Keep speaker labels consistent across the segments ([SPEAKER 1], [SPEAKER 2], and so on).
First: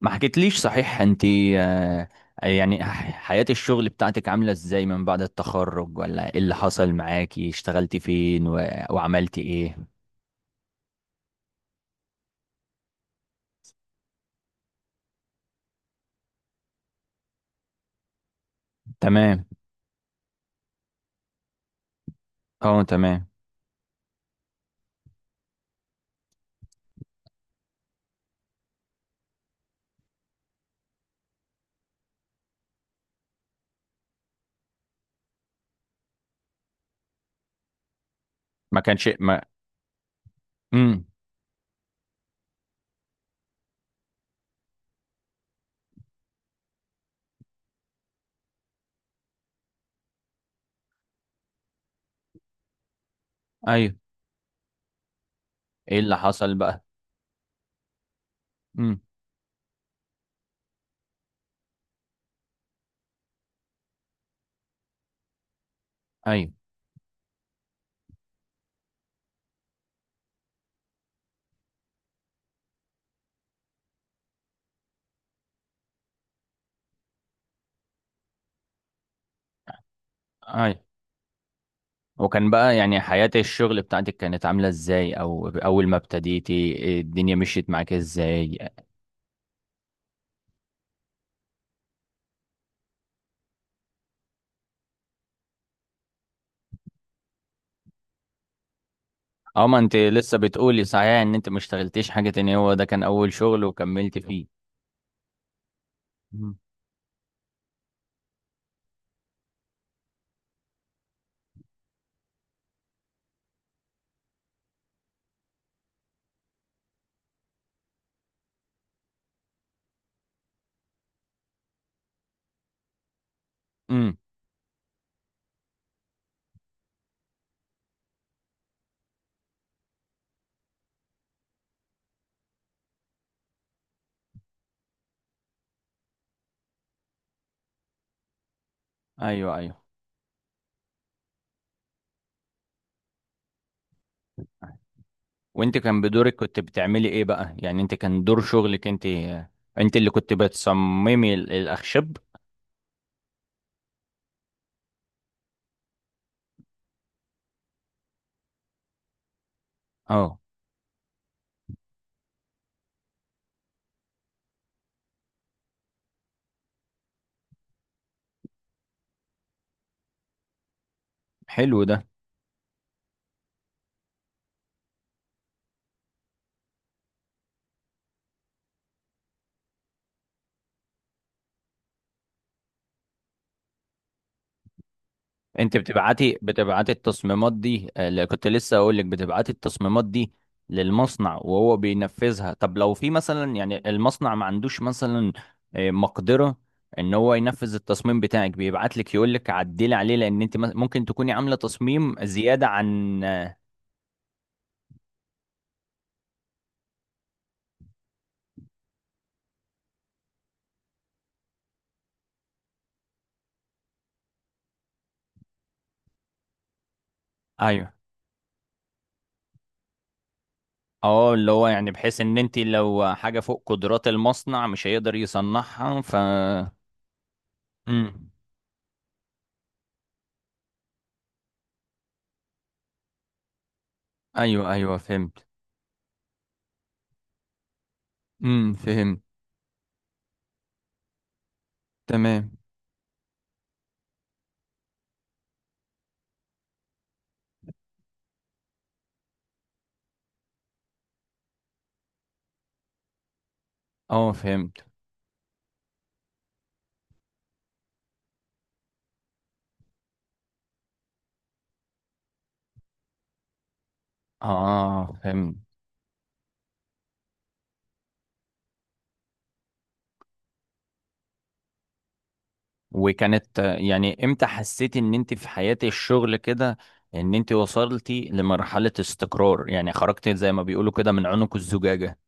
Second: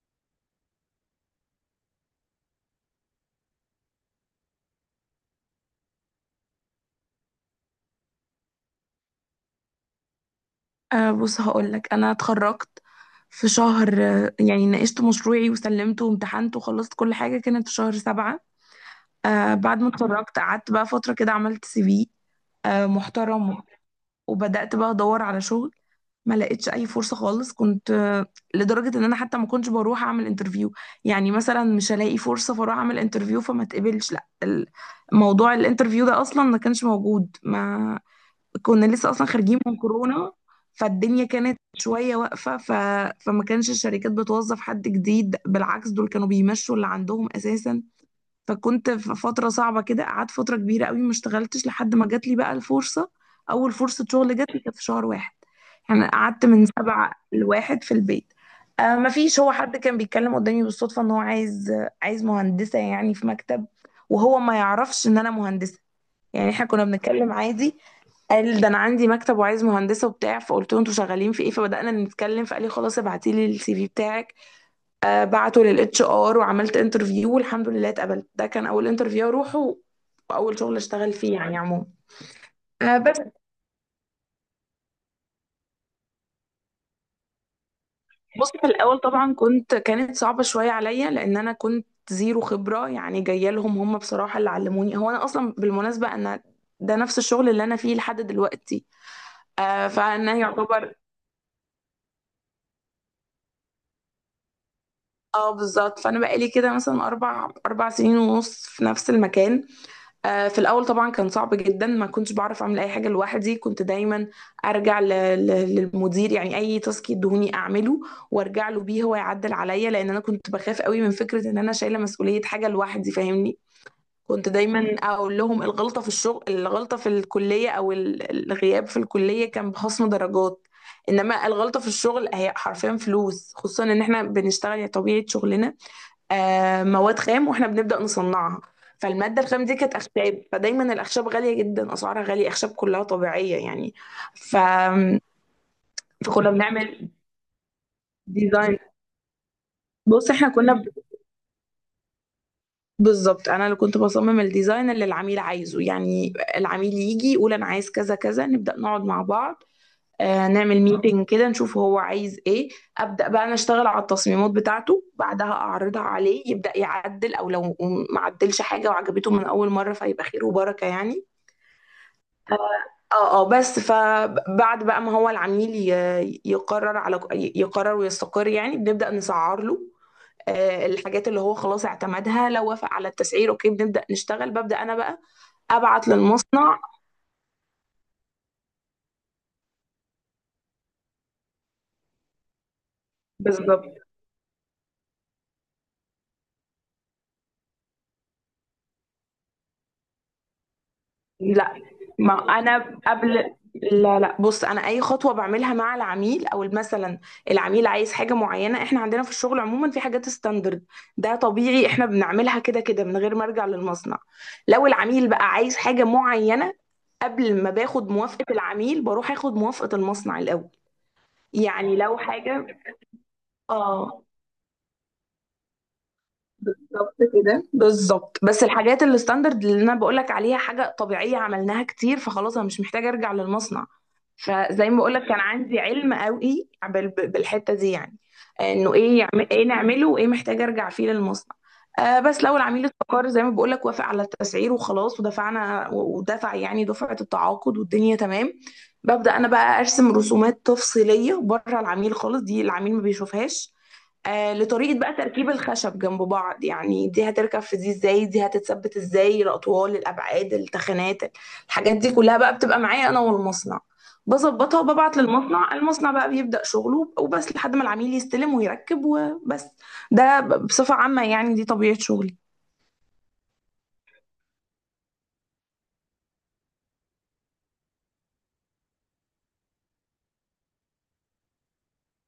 [SPEAKER 1] ما حكيتليش صحيح انت؟ آه، يعني حياة الشغل بتاعتك عاملة ازاي من بعد التخرج، ولا ايه اللي حصل معاكي؟ اشتغلتي فين وعملتي ايه؟
[SPEAKER 2] بص هقولك أنا اتخرجت في شهر يعني ناقشت مشروعي وسلمته وامتحنت وخلصت كل حاجة كانت في شهر 7.
[SPEAKER 1] تمام.
[SPEAKER 2] بعد ما اتخرجت قعدت بقى فترة كده، عملت سي في
[SPEAKER 1] اه، تمام.
[SPEAKER 2] محترم وبدأت بقى أدور على شغل. ما لقيتش أي فرصة خالص، كنت لدرجة إن أنا حتى ما كنتش بروح أعمل انترفيو. يعني مثلا مش هلاقي فرصة فأروح أعمل انترفيو فما تقبلش. لا، موضوع الانترفيو ده أصلا ما كانش موجود. ما
[SPEAKER 1] ما
[SPEAKER 2] كنا
[SPEAKER 1] كانش
[SPEAKER 2] لسه اصلا
[SPEAKER 1] ما
[SPEAKER 2] خارجين من كورونا،
[SPEAKER 1] امم.
[SPEAKER 2] فالدنيا كانت شويه واقفه، فما كانش الشركات بتوظف حد جديد، بالعكس دول كانوا بيمشوا اللي عندهم اساسا. فكنت في فتره صعبه كده، قعدت فتره كبيره قوي ما اشتغلتش لحد ما جات لي بقى الفرصه. اول
[SPEAKER 1] ايوه.
[SPEAKER 2] فرصه شغل جات لي كانت في شهر 1.
[SPEAKER 1] ايه
[SPEAKER 2] يعني
[SPEAKER 1] اللي
[SPEAKER 2] قعدت
[SPEAKER 1] حصل
[SPEAKER 2] من
[SPEAKER 1] بقى؟
[SPEAKER 2] سبعة لواحد في البيت.
[SPEAKER 1] امم.
[SPEAKER 2] ما فيش، هو حد كان بيتكلم قدامي بالصدفه ان هو عايز مهندسه يعني في مكتب، وهو ما يعرفش ان انا مهندسه. يعني
[SPEAKER 1] ايوه،
[SPEAKER 2] احنا كنا بنتكلم عادي. قال ده انا عندي مكتب وعايز مهندسه وبتاع، فقلت له انتوا شغالين في ايه؟ فبدانا نتكلم، فقال لي خلاص ابعتي لي السي في بتاعك. بعته للاتش ار وعملت انترفيو والحمد لله اتقبلت. ده كان اول انترفيو اروحه واول شغل
[SPEAKER 1] ايوه.
[SPEAKER 2] اشتغل فيه يعني عموما.
[SPEAKER 1] وكان بقى
[SPEAKER 2] آه
[SPEAKER 1] يعني
[SPEAKER 2] بس
[SPEAKER 1] حياة الشغل بتاعتك كانت عاملة ازاي؟ او اول ما ابتديتي إيه الدنيا مشيت معاك
[SPEAKER 2] بص،
[SPEAKER 1] ازاي؟
[SPEAKER 2] في الاول طبعا كانت صعبه شويه عليا لان انا كنت زيرو خبره، يعني جايه لهم. هم بصراحه اللي علموني. هو انا اصلا بالمناسبه انا ده نفس الشغل اللي انا فيه لحد دلوقتي.
[SPEAKER 1] اه، ما انت
[SPEAKER 2] فانا
[SPEAKER 1] لسه بتقولي
[SPEAKER 2] يعتبر،
[SPEAKER 1] صحيح ان انت ما اشتغلتيش حاجة تانية، هو ده كان اول شغل وكملت فيه؟
[SPEAKER 2] اه بالظبط، فانا بقالي كده مثلا اربع سنين ونص في نفس المكان. في الاول طبعا كان صعب جدا، ما كنتش بعرف اعمل اي حاجه لوحدي، كنت دايما ارجع للمدير. يعني اي تاسك يدهوني اعمله وارجع له بيه هو يعدل عليا، لان انا كنت بخاف قوي من فكره ان انا شايله مسؤوليه حاجه لوحدي، فاهمني؟
[SPEAKER 1] امم.
[SPEAKER 2] كنت دايما اقول لهم الغلطه في الشغل، الغلطه في الكليه او الغياب في الكليه كان بخصم درجات، انما الغلطه في الشغل هي حرفيا فلوس، خصوصا ان احنا بنشتغل يعني طبيعه شغلنا مواد خام واحنا بنبدأ نصنعها. فالمادة
[SPEAKER 1] ايوه،
[SPEAKER 2] الخام دي
[SPEAKER 1] ايوه.
[SPEAKER 2] كانت أخشاب، فدايما الأخشاب غالية جدا، أسعارها غالية، أخشاب كلها طبيعية يعني. ف...
[SPEAKER 1] وانت كان بدورك
[SPEAKER 2] فكنا
[SPEAKER 1] كنت بتعملي
[SPEAKER 2] بنعمل
[SPEAKER 1] ايه بقى؟ يعني انت كان دور
[SPEAKER 2] ديزاين.
[SPEAKER 1] شغلك انت؟ انت اللي
[SPEAKER 2] بص
[SPEAKER 1] كنت
[SPEAKER 2] احنا
[SPEAKER 1] بتصممي الاخشاب؟
[SPEAKER 2] بالظبط، أنا اللي كنت بصمم الديزاين اللي العميل عايزه. يعني العميل يجي يقول أنا عايز كذا كذا، نبدأ نقعد مع بعض،
[SPEAKER 1] اه،
[SPEAKER 2] نعمل ميتنج كده نشوف هو عايز ايه. ابدا بقى انا اشتغل على التصميمات بتاعته، بعدها اعرضها عليه، يبدا يعدل او لو ما عدلش حاجه وعجبته من اول مره فيبقى خير وبركه يعني.
[SPEAKER 1] حلو ده.
[SPEAKER 2] اه، اه، بس فبعد بقى ما هو العميل يقرر ويستقر، يعني بنبدأ نسعر له الحاجات اللي هو خلاص اعتمدها. لو وافق على التسعير اوكي بنبدأ نشتغل. ببدأ انا بقى
[SPEAKER 1] انت
[SPEAKER 2] ابعت
[SPEAKER 1] بتبعتي
[SPEAKER 2] للمصنع.
[SPEAKER 1] بتبعتي التصميمات دي، اللي كنت لسه اقول لك بتبعتي التصميمات دي للمصنع وهو بينفذها؟ طب لو في مثلا يعني
[SPEAKER 2] بالظبط.
[SPEAKER 1] المصنع ما عندوش مثلا مقدرة ان هو ينفذ التصميم بتاعك، بيبعت لك يقول لك عدلي عليه، لان انت ممكن تكوني عاملة
[SPEAKER 2] لا،
[SPEAKER 1] تصميم
[SPEAKER 2] ما
[SPEAKER 1] زيادة
[SPEAKER 2] انا
[SPEAKER 1] عن
[SPEAKER 2] قبل،
[SPEAKER 1] آه،
[SPEAKER 2] لا، لا، بص، انا اي خطوه بعملها مع العميل، او مثلا العميل عايز حاجه معينه، احنا عندنا في الشغل عموما في حاجات ستاندرد، ده طبيعي احنا بنعملها كده كده من غير ما ارجع للمصنع. لو العميل بقى عايز حاجه معينه، قبل ما
[SPEAKER 1] ايوه.
[SPEAKER 2] باخد موافقه العميل بروح اخد موافقه المصنع الاول.
[SPEAKER 1] اه، اللي هو يعني
[SPEAKER 2] يعني لو
[SPEAKER 1] بحيث ان انت
[SPEAKER 2] حاجه،
[SPEAKER 1] لو حاجة فوق قدرات
[SPEAKER 2] اه
[SPEAKER 1] المصنع مش هيقدر يصنعها ف.
[SPEAKER 2] بالظبط كده،
[SPEAKER 1] امم.
[SPEAKER 2] بالظبط. بس الحاجات الستاندرد اللي انا بقولك عليها حاجه طبيعيه عملناها كتير، فخلاص انا مش محتاجه ارجع للمصنع.
[SPEAKER 1] ايوه،
[SPEAKER 2] فزي ما
[SPEAKER 1] ايوه،
[SPEAKER 2] بقولك كان
[SPEAKER 1] فهمت.
[SPEAKER 2] عندي علم قوي بالحته دي، يعني
[SPEAKER 1] امم،
[SPEAKER 2] انه ايه
[SPEAKER 1] فهمت.
[SPEAKER 2] يعمل ايه نعمله، وايه محتاجه ارجع فيه للمصنع. بس
[SPEAKER 1] تمام.
[SPEAKER 2] لو العميل استقر زي ما بقولك، وافق على التسعير وخلاص ودفعنا ودفع يعني دفعه التعاقد والدنيا تمام، ببدأ انا بقى ارسم رسومات تفصيليه بره العميل خالص، دي العميل ما بيشوفهاش،
[SPEAKER 1] اه، فهمت.
[SPEAKER 2] لطريقة بقى تركيب الخشب جنب بعض، يعني دي هتركب في دي ازاي، دي هتتثبت ازاي، الأطوال، الأبعاد، التخانات. الحاجات دي كلها بقى بتبقى معايا أنا والمصنع، بظبطها
[SPEAKER 1] اه،
[SPEAKER 2] وببعت
[SPEAKER 1] فهمت.
[SPEAKER 2] للمصنع. المصنع بقى بيبدأ شغله، وبس لحد ما العميل يستلم ويركب، وبس. ده بصفة عامة يعني، دي طبيعة شغلي.
[SPEAKER 1] وكانت يعني امتى حسيتي ان انت في حياة الشغل كده ان انت وصلتي لمرحلة استقرار؟ يعني خرجتي زي ما بيقولوا كده من عنق الزجاجة؟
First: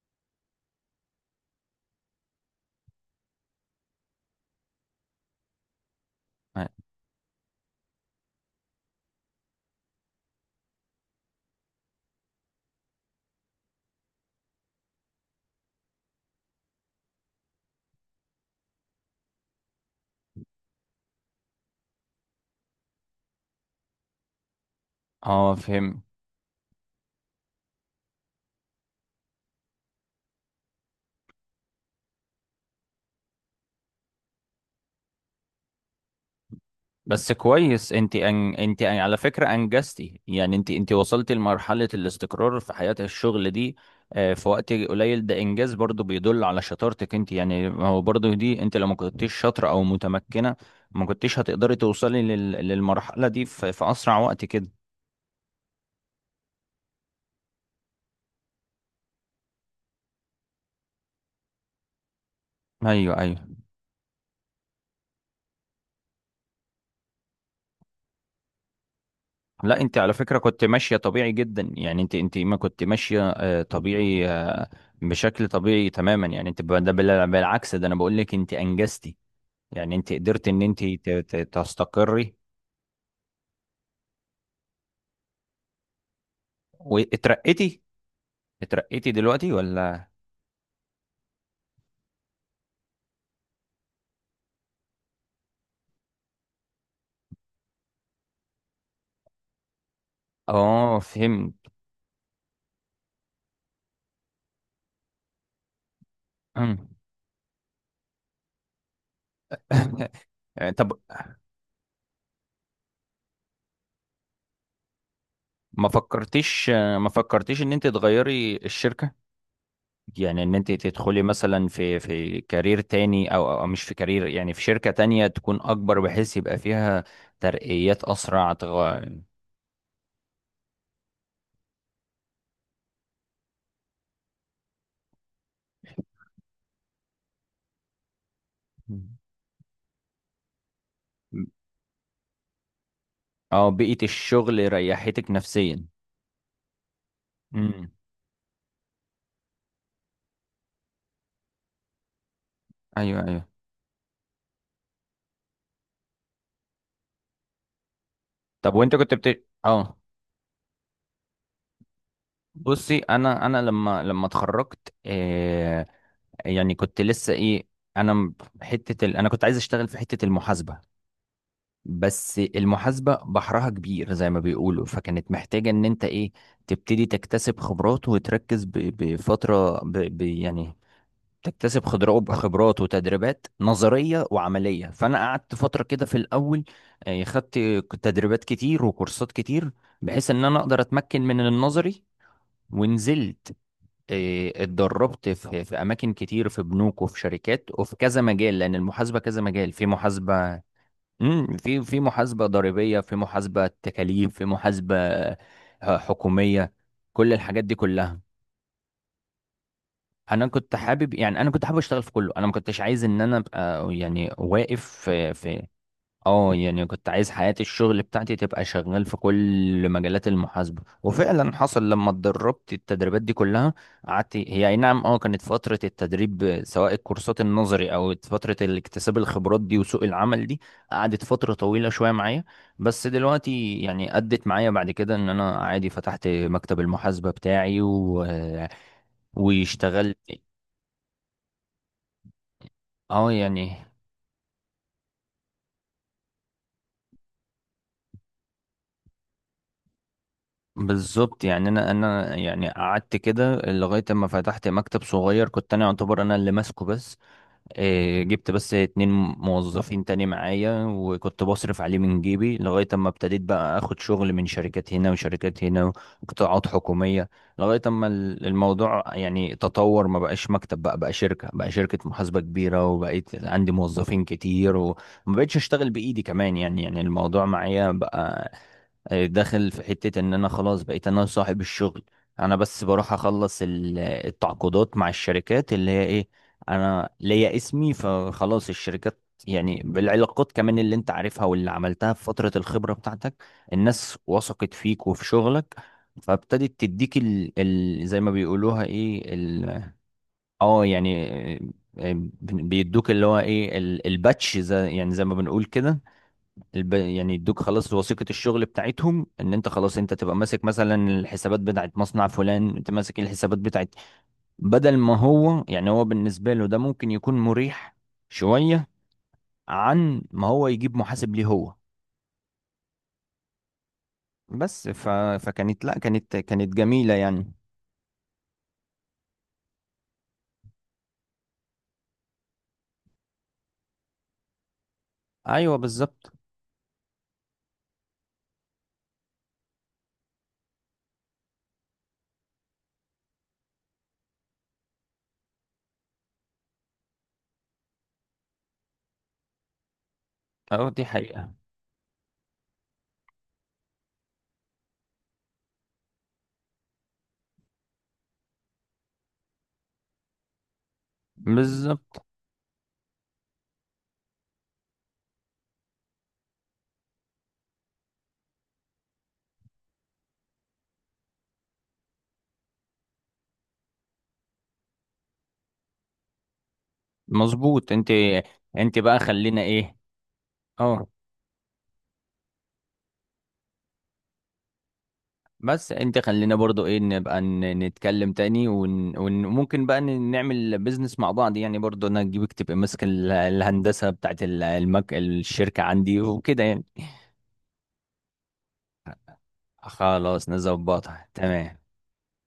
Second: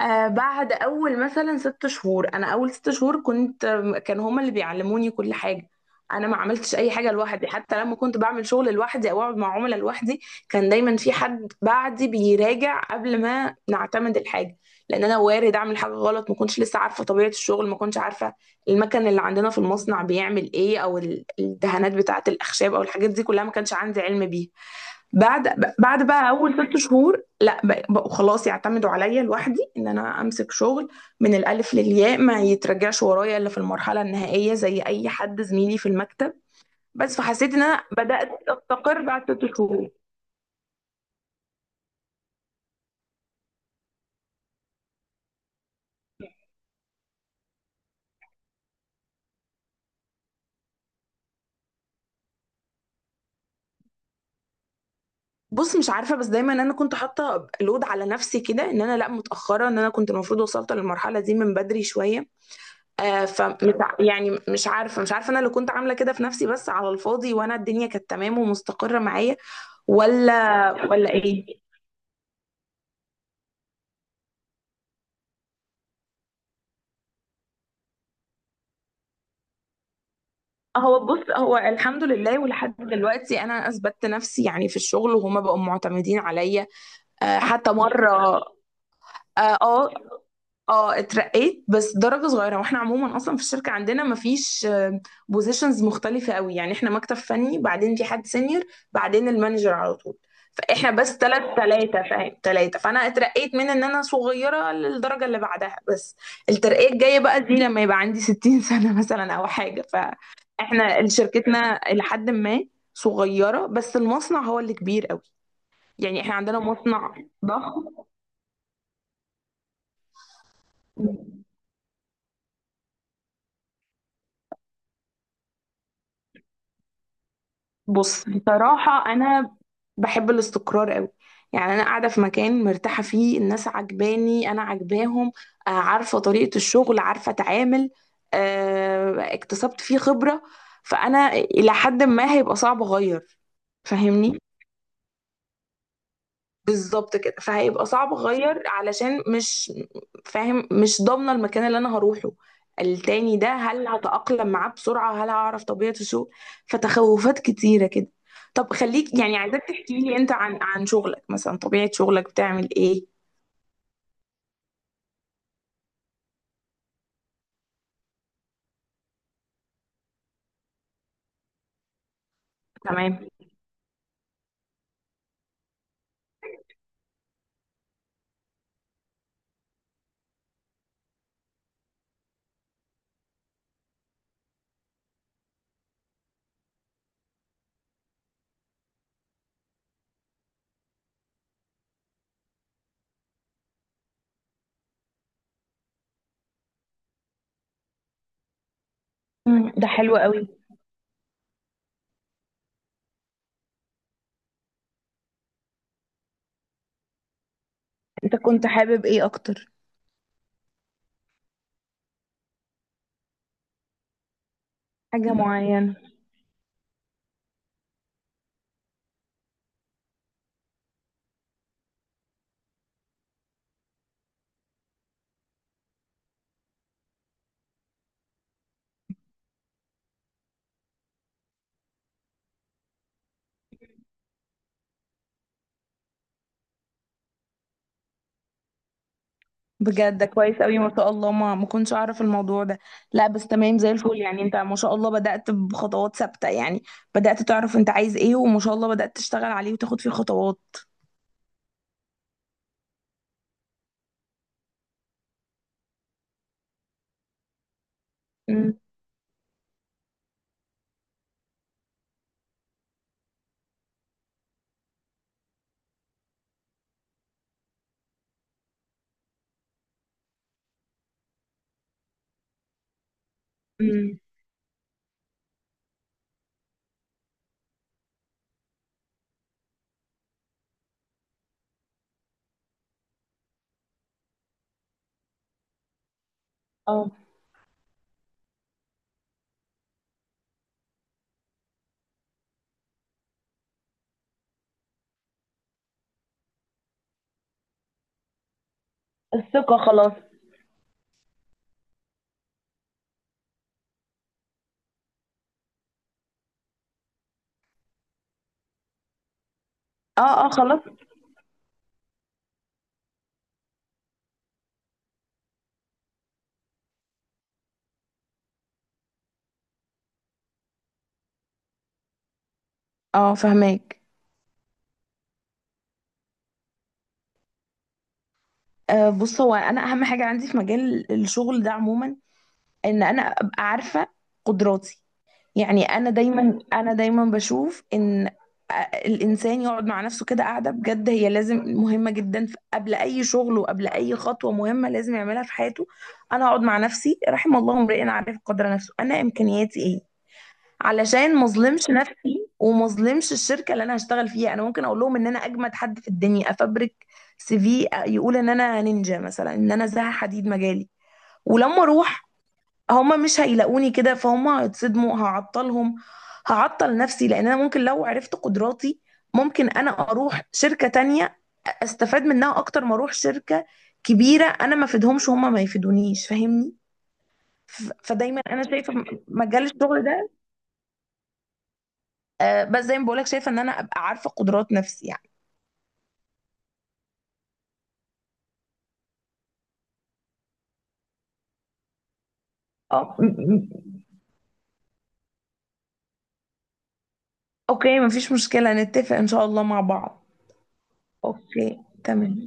[SPEAKER 2] بعد اول مثلا 6 شهور، انا اول 6 شهور كنت كان هما اللي بيعلموني كل حاجه. انا ما عملتش اي حاجه لوحدي، حتى لما كنت بعمل شغل لوحدي او اقعد مع عملاء لوحدي كان دايما في حد بعدي بيراجع قبل ما نعتمد الحاجه، لان انا وارد اعمل حاجه غلط. ما كنتش لسه عارفه طبيعه الشغل، ما كنتش عارفه المكن اللي عندنا في المصنع بيعمل ايه، او الدهانات بتاعه الاخشاب، او الحاجات دي كلها ما كانش عندي علم بيها.
[SPEAKER 1] اه،
[SPEAKER 2] بعد
[SPEAKER 1] فهمت.
[SPEAKER 2] بعد بقى اول 6 شهور، لا بقوا خلاص يعتمدوا عليا لوحدي ان انا امسك شغل من الالف للياء، ما يترجعش ورايا الا في المرحله النهائيه زي اي حد زميلي في المكتب. بس
[SPEAKER 1] بس
[SPEAKER 2] فحسيت ان انا
[SPEAKER 1] كويس، انت
[SPEAKER 2] بدات استقر
[SPEAKER 1] على
[SPEAKER 2] بعد
[SPEAKER 1] فكرة
[SPEAKER 2] 6 شهور.
[SPEAKER 1] انجزتي، يعني انت وصلتي لمرحلة الاستقرار في حياة الشغل دي في وقت قليل، ده انجاز برضو بيدل على شطارتك انت، يعني ما هو برضو دي انت لو ما كنتيش شاطرة او متمكنة ما كنتيش هتقدري توصلي للمرحلة دي في اسرع وقت كده.
[SPEAKER 2] بص مش عارفه، بس دايما انا كنت حاطه لود على نفسي كده، ان انا لا متاخره، ان انا كنت المفروض وصلت للمرحله دي من بدري شويه.
[SPEAKER 1] ايوه، ايوه.
[SPEAKER 2] فمش يعني مش عارفه، انا اللي كنت عامله كده في نفسي بس على الفاضي، وانا الدنيا كانت تمام ومستقره معايا.
[SPEAKER 1] لا، انت على فكرة كنت
[SPEAKER 2] ولا
[SPEAKER 1] ماشية
[SPEAKER 2] ولا
[SPEAKER 1] طبيعي
[SPEAKER 2] ايه؟
[SPEAKER 1] جدا، يعني انت ما كنت ماشية طبيعي بشكل طبيعي تماما، يعني انت ده بالعكس، ده انا بقول لك انت انجزتي، يعني انت قدرت ان انت
[SPEAKER 2] بص، هو الحمد
[SPEAKER 1] تستقري
[SPEAKER 2] لله، ولحد دلوقتي انا اثبتت نفسي يعني في الشغل، وهما بقوا معتمدين عليا. حتى
[SPEAKER 1] واترقيتي.
[SPEAKER 2] مره.
[SPEAKER 1] اترقيتي دلوقتي
[SPEAKER 2] اه، اه.
[SPEAKER 1] ولا؟
[SPEAKER 2] اترقيت بس درجة صغيرة، واحنا عموما اصلا في الشركة عندنا مفيش بوزيشنز مختلفة قوي. يعني احنا مكتب فني، بعدين في حد سينيور، بعدين المانجر على طول. فاحنا
[SPEAKER 1] اه،
[SPEAKER 2] بس
[SPEAKER 1] فهمت.
[SPEAKER 2] تلاتة، فاهم، تلاتة. فانا اترقيت من ان انا صغيرة للدرجة اللي بعدها بس.
[SPEAKER 1] أمم.
[SPEAKER 2] الترقية الجاية بقى دي لما يبقى عندي 60 سنة مثلا او حاجة.
[SPEAKER 1] طب،
[SPEAKER 2] فاحنا شركتنا لحد ما صغيرة، بس المصنع هو اللي كبير قوي.
[SPEAKER 1] ما
[SPEAKER 2] يعني احنا عندنا
[SPEAKER 1] فكرتيش ما
[SPEAKER 2] مصنع
[SPEAKER 1] فكرتيش ان
[SPEAKER 2] ضخم.
[SPEAKER 1] انت تغيري الشركة؟ يعني ان انت تدخلي مثلا في كارير تاني، او مش في كارير، يعني في شركة تانية تكون اكبر بحيث يبقى فيها ترقيات
[SPEAKER 2] بص
[SPEAKER 1] اسرع
[SPEAKER 2] بصراحة، أنا بحب الاستقرار قوي. يعني أنا قاعدة في مكان مرتاحة فيه، الناس عجباني أنا عجباهم، عارفة طريقة الشغل، عارفة أتعامل، اكتسبت فيه خبرة، فأنا إلى حد ما هيبقى صعب أغير.
[SPEAKER 1] اه، بيئة
[SPEAKER 2] فاهمني؟
[SPEAKER 1] الشغل ريحتك نفسيا.
[SPEAKER 2] بالظبط كده، فهيبقى
[SPEAKER 1] امم.
[SPEAKER 2] صعب اغير علشان مش فاهم، مش ضامنه المكان اللي انا هروحه
[SPEAKER 1] ايوه،
[SPEAKER 2] التاني
[SPEAKER 1] ايوه.
[SPEAKER 2] ده، هل هتأقلم معاه بسرعه؟ هل هعرف طبيعة الشغل؟ فتخوفات كتيره كده. طب
[SPEAKER 1] طب، وانت كنت
[SPEAKER 2] خليك، يعني
[SPEAKER 1] بت
[SPEAKER 2] عايزاك
[SPEAKER 1] اه
[SPEAKER 2] تحكي لي انت عن شغلك مثلا، طبيعة شغلك بتعمل
[SPEAKER 1] بصي،
[SPEAKER 2] ايه.
[SPEAKER 1] انا لما اتخرجت يعني كنت لسه ايه. انا م- انا كنت عايز اشتغل في حته المحاسبه، بس المحاسبه
[SPEAKER 2] تمام.
[SPEAKER 1] بحرها كبير زي ما بيقولوا، فكانت محتاجه ان انت ايه تبتدي تكتسب خبرات وتركز ب... بفتره ب... ب... يعني تكتسب خبرات وتدريبات نظريه وعمليه، فانا قعدت فتره كده في الاول، خدت تدريبات كتير وكورسات كتير، بحيث ان انا اقدر اتمكن من النظري. ونزلت، اتدربت في اماكن كتير، في بنوك وفي شركات وفي كذا مجال، لان المحاسبه كذا مجال، في
[SPEAKER 2] ده حلو قوي.
[SPEAKER 1] محاسبه. امم. في محاسبه ضريبيه، في محاسبه تكاليف، في محاسبه حكوميه، كل الحاجات دي كلها.
[SPEAKER 2] انت كنت حابب ايه اكتر؟
[SPEAKER 1] انا كنت حابب اشتغل في كله، انا ما كنتش عايز ان انا ابقى يعني واقف
[SPEAKER 2] حاجة
[SPEAKER 1] في.
[SPEAKER 2] معينة.
[SPEAKER 1] اه، يعني كنت عايز حياة الشغل بتاعتي تبقى شغال في كل مجالات المحاسبة، وفعلا حصل لما اتدربت التدريبات دي كلها، قعدت هي اي نعم كانت فترة التدريب، سواء الكورسات النظري او فترة الاكتساب الخبرات دي وسوق العمل دي، قعدت فترة طويلة شوية معايا. بس دلوقتي يعني ادت معايا، بعد كده ان انا عادي فتحت مكتب المحاسبة بتاعي واشتغلت.
[SPEAKER 2] بجد ده كويس قوي ما شاء الله، ما كنتش اعرف الموضوع ده. لا،
[SPEAKER 1] اه،
[SPEAKER 2] بس
[SPEAKER 1] يعني
[SPEAKER 2] تمام زي الفل، يعني انت ما شاء الله بدأت بخطوات ثابتة يعني، بدأت تعرف انت عايز ايه، وما شاء الله بدأت تشتغل عليه وتاخد فيه خطوات.
[SPEAKER 1] بالظبط، يعني انا يعني قعدت كده لغايه اما فتحت مكتب صغير، كنت انا يعتبر انا اللي ماسكه، بس جبت بس
[SPEAKER 2] امم.
[SPEAKER 1] اتنين موظفين تاني معايا، وكنت بصرف عليه من جيبي، لغايه اما ابتديت بقى اخد شغل من شركات هنا وشركات هنا وقطاعات حكوميه، لغايه اما الموضوع يعني تطور، ما بقاش مكتب، بقى شركه، بقى شركه محاسبه كبيره، وبقيت عندي
[SPEAKER 2] امم.
[SPEAKER 1] موظفين كتير، وما بقتش اشتغل بايدي كمان، يعني الموضوع معايا بقى داخل في حتة ان انا خلاص بقيت انا صاحب الشغل. انا بس بروح اخلص التعاقدات مع الشركات اللي هي ايه، انا
[SPEAKER 2] اه،
[SPEAKER 1] ليا اسمي، فخلاص الشركات، يعني بالعلاقات كمان اللي انت عارفها واللي عملتها في فترة الخبرة بتاعتك، الناس وثقت فيك وفي شغلك، فابتدت تديك زي ما بيقولوها ايه
[SPEAKER 2] الثقة خلاص.
[SPEAKER 1] اه يعني آه، آه، بيدوك اللي هو ايه الباتش، زي، يعني زي ما بنقول كده، يعني يدوك خلاص وثيقة الشغل بتاعتهم ان انت خلاص انت تبقى
[SPEAKER 2] اه، اه،
[SPEAKER 1] ماسك
[SPEAKER 2] خلاص.
[SPEAKER 1] مثلا الحسابات بتاعت مصنع فلان، انت ماسك الحسابات بتاعت، بدل ما هو يعني، هو بالنسبة له ده ممكن يكون مريح شوية عن ما هو يجيب محاسب ليه هو.
[SPEAKER 2] اه، فهماك.
[SPEAKER 1] بس فكانت، لا كانت جميلة يعني.
[SPEAKER 2] بص، هو انا اهم حاجة عندي في مجال الشغل ده عموما، ان انا ابقى عارفة قدراتي.
[SPEAKER 1] ايوه،
[SPEAKER 2] يعني انا
[SPEAKER 1] بالظبط.
[SPEAKER 2] دايما انا دايما بشوف ان آه، الانسان يقعد مع نفسه كده قاعده بجد، هي لازم مهمه جدا قبل اي شغل وقبل اي خطوه مهمه لازم يعملها في حياته. انا اقعد مع نفسي، رحم الله امرئ عارف قدر نفسه، انا امكانياتي ايه،
[SPEAKER 1] اه، دي
[SPEAKER 2] علشان ما
[SPEAKER 1] حقيقة.
[SPEAKER 2] اظلمش نفسي وما اظلمش الشركه اللي انا هشتغل فيها. انا ممكن اقول لهم ان انا اجمد حد في الدنيا، افبرك سي في يقول ان انا نينجا مثلا، ان انا زها حديد مجالي، ولما اروح
[SPEAKER 1] بالظبط.
[SPEAKER 2] هما مش هيلاقوني كده، فهم هيتصدموا، هعطلهم، هعطل نفسي. لان انا ممكن لو عرفت قدراتي، ممكن انا اروح شركة تانية استفاد منها اكتر ما اروح شركة كبيرة انا ما افيدهمش هما ما يفيدونيش، فاهمني؟
[SPEAKER 1] مظبوط انت.
[SPEAKER 2] فدايما انا شايفة
[SPEAKER 1] انت بقى خلينا
[SPEAKER 2] مجال
[SPEAKER 1] ايه،
[SPEAKER 2] الشغل ده
[SPEAKER 1] اه،
[SPEAKER 2] بس زي ما بقولك، شايفة ان انا ابقى عارفة قدرات نفسي يعني.
[SPEAKER 1] بس انت خلينا برضو ايه، نبقى نتكلم تاني وممكن بقى نعمل بيزنس مع بعض، يعني برضو انا اجيبك تبقى ماسك
[SPEAKER 2] اه، م-
[SPEAKER 1] الهندسة بتاعت الشركة عندي وكده يعني.
[SPEAKER 2] اوكي، مفيش مشكلة، نتفق ان شاء الله مع بعض.
[SPEAKER 1] خلاص نظبطها، تمام.
[SPEAKER 2] اوكي، تمام.